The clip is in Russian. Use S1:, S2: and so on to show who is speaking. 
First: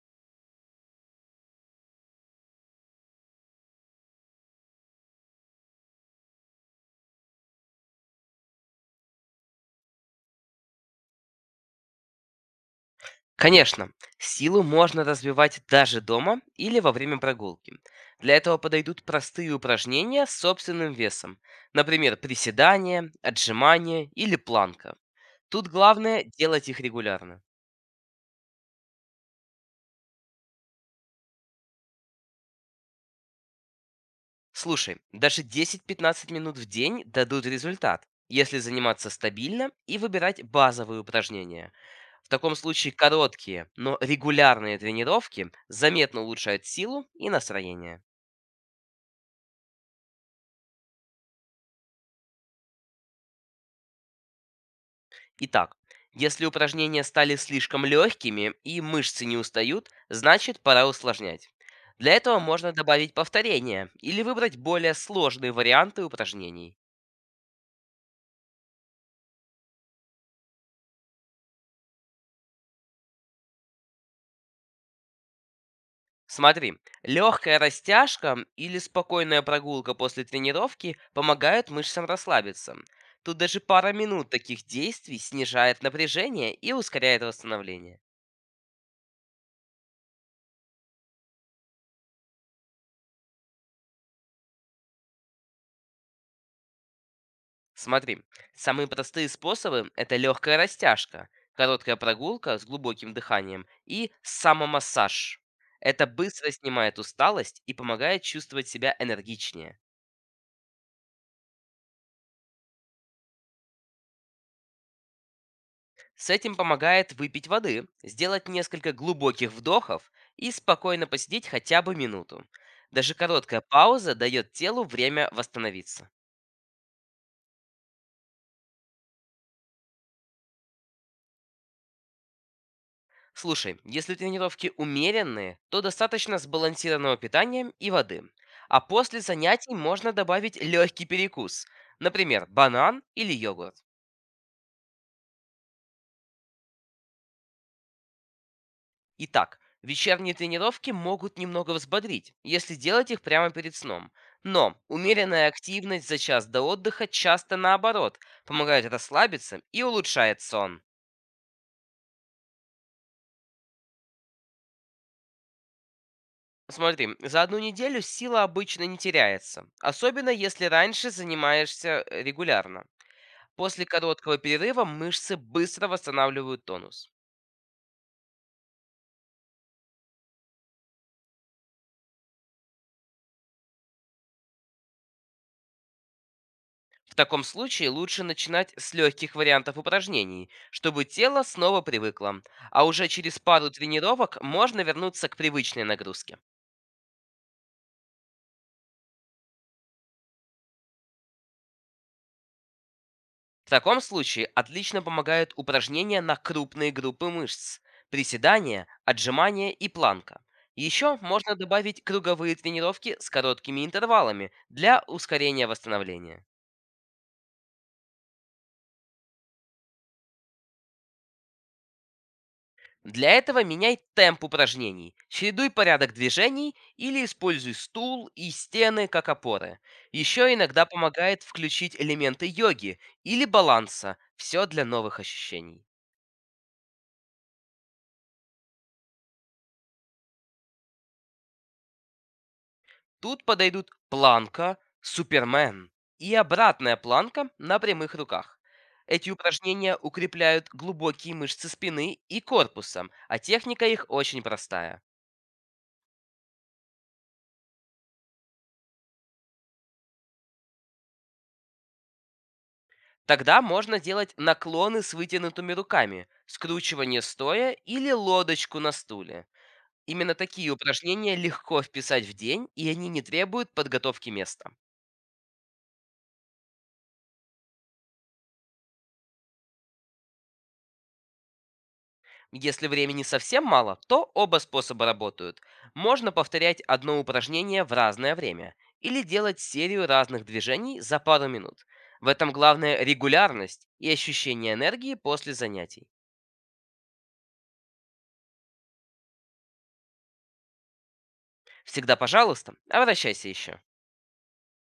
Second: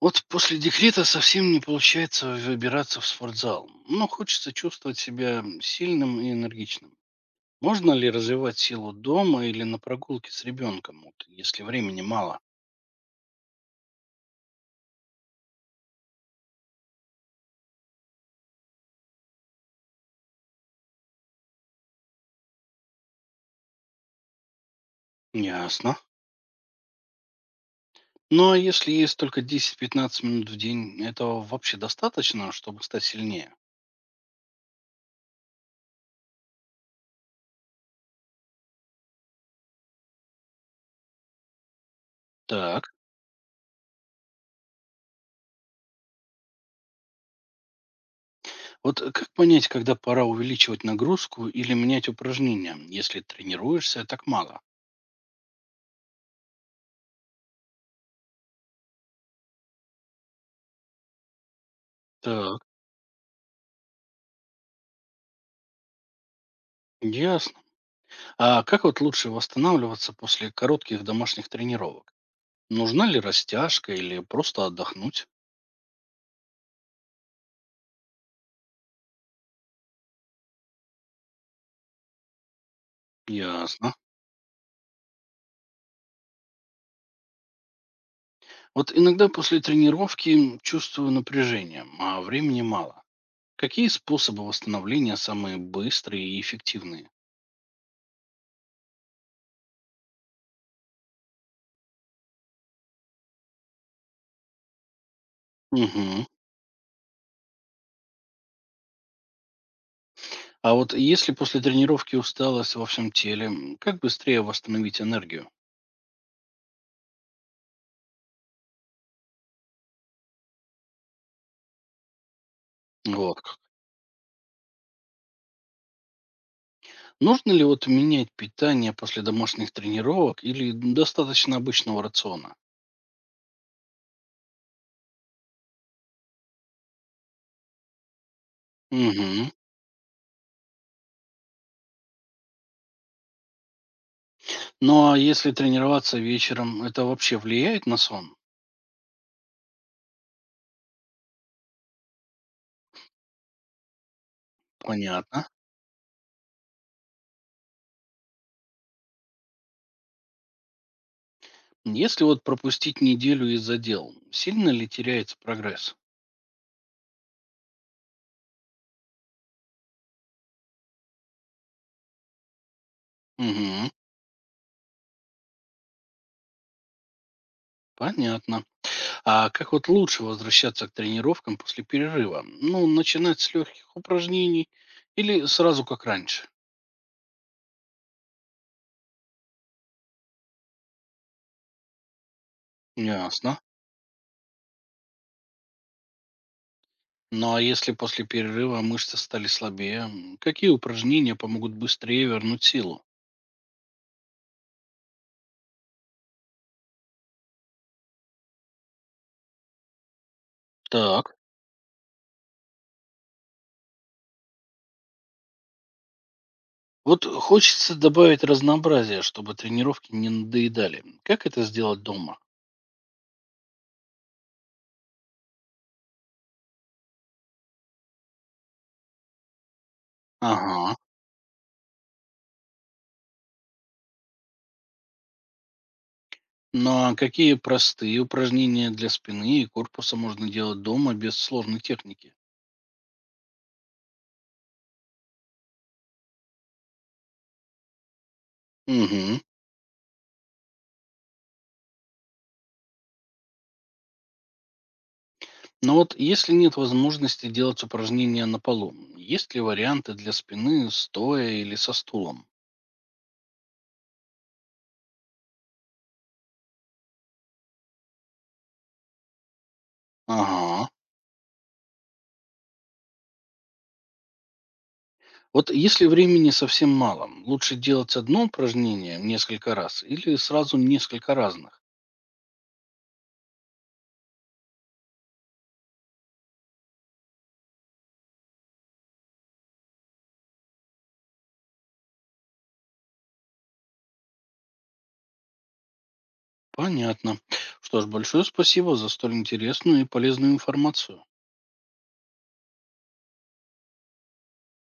S1: Вот после декрета совсем не получается выбираться в спортзал, но хочется чувствовать себя сильным и энергичным. Можно ли развивать силу дома или на прогулке с ребенком, вот, если времени мало?
S2: Конечно, силу можно развивать даже дома или во время прогулки. Для этого подойдут простые упражнения с собственным весом, например, приседания, отжимания или планка. Тут
S1: Ясно.
S2: главное делать их регулярно.
S1: Ну а если есть только 10-15 минут в день, этого вообще достаточно, чтобы стать сильнее?
S2: Слушай, даже 10-15 минут в день дадут результат, если заниматься стабильно и выбирать базовые упражнения. В таком
S1: Так,
S2: случае короткие, но регулярные тренировки заметно улучшают силу и настроение.
S1: как понять, когда пора увеличивать нагрузку или менять упражнения, если тренируешься так мало?
S2: Итак, если упражнения стали слишком легкими и мышцы не устают, значит пора усложнять. Для этого
S1: Так,
S2: можно добавить повторения или выбрать более сложные варианты упражнений.
S1: ясно. А как вот лучше восстанавливаться после коротких домашних тренировок? Нужна ли растяжка или просто отдохнуть?
S2: Смотри, легкая растяжка или спокойная прогулка после тренировки помогают мышцам расслабиться. Тут даже пара
S1: Ясно.
S2: минут таких действий снижает напряжение и ускоряет восстановление.
S1: Вот иногда после тренировки чувствую напряжение, а времени мало. Какие способы восстановления самые быстрые и эффективные?
S2: Смотри, самые простые способы — это легкая растяжка, короткая прогулка с глубоким дыханием и самомассаж. Это
S1: Мгм.
S2: быстро снимает усталость и помогает чувствовать себя энергичнее.
S1: А вот если после тренировки усталость во всем теле, как быстрее восстановить энергию?
S2: С этим помогает выпить воды, сделать несколько глубоких вдохов и спокойно посидеть хотя бы минуту. Даже
S1: Вот как.
S2: короткая пауза дает телу время восстановиться.
S1: Нужно ли вот менять питание после домашних тренировок или достаточно обычного рациона?
S2: Слушай, если тренировки умеренные, то достаточно сбалансированного питания и воды. А после
S1: Угу.
S2: занятий можно добавить легкий перекус, например, банан или йогурт.
S1: Ну, а если тренироваться вечером, это вообще влияет на сон?
S2: Итак, вечерние тренировки могут немного взбодрить, если делать их прямо перед сном. Но
S1: Понятно.
S2: умеренная активность за час до отдыха часто наоборот, помогает расслабиться и улучшает сон.
S1: Если вот пропустить неделю из-за дел, сильно ли теряется прогресс?
S2: Смотри, за одну неделю сила обычно не теряется, особенно если раньше занимаешься регулярно. После
S1: Угу,
S2: короткого перерыва мышцы быстро восстанавливают тонус.
S1: понятно. А как вот лучше возвращаться к тренировкам после перерыва? Ну, начинать с легких упражнений или сразу как раньше?
S2: В таком случае лучше начинать с легких вариантов упражнений, чтобы тело снова привыкло, а уже через
S1: Ясно.
S2: пару тренировок можно вернуться к привычной нагрузке.
S1: Ну а если после перерыва мышцы стали слабее, какие упражнения помогут быстрее вернуть силу?
S2: В таком случае отлично помогают упражнения на крупные группы мышц, приседания, отжимания и планка. Еще
S1: Так.
S2: можно добавить круговые тренировки с короткими интервалами для ускорения восстановления.
S1: Вот хочется добавить разнообразие, чтобы тренировки не надоедали. Как это сделать дома?
S2: Для этого меняй темп упражнений, чередуй порядок движений или используй стул и стены как опоры. Еще иногда
S1: Ага.
S2: помогает включить элементы йоги или баланса, все для новых ощущений.
S1: Ну а какие простые упражнения для спины и корпуса можно делать дома без сложной техники?
S2: Тут подойдут планка, супермен и обратная планка на прямых руках. Эти
S1: Угу.
S2: упражнения укрепляют глубокие мышцы спины и корпуса, а техника их очень простая.
S1: Но вот если нет возможности делать упражнения на полу, есть ли варианты для спины стоя или со стулом?
S2: Тогда можно делать наклоны с вытянутыми руками, скручивание стоя или лодочку на стуле. Именно такие
S1: Ага.
S2: упражнения легко вписать в день, и они не требуют подготовки места.
S1: Вот если времени совсем мало, лучше делать одно упражнение несколько раз или сразу несколько разных?
S2: Если времени совсем мало, то оба способа работают. Можно повторять одно упражнение в разное время или делать серию разных движений за пару минут. В этом главное регулярность и ощущение энергии после занятий.
S1: Понятно. Что ж, большое спасибо за столь интересную и полезную информацию.
S2: Всегда, пожалуйста, обращайся еще.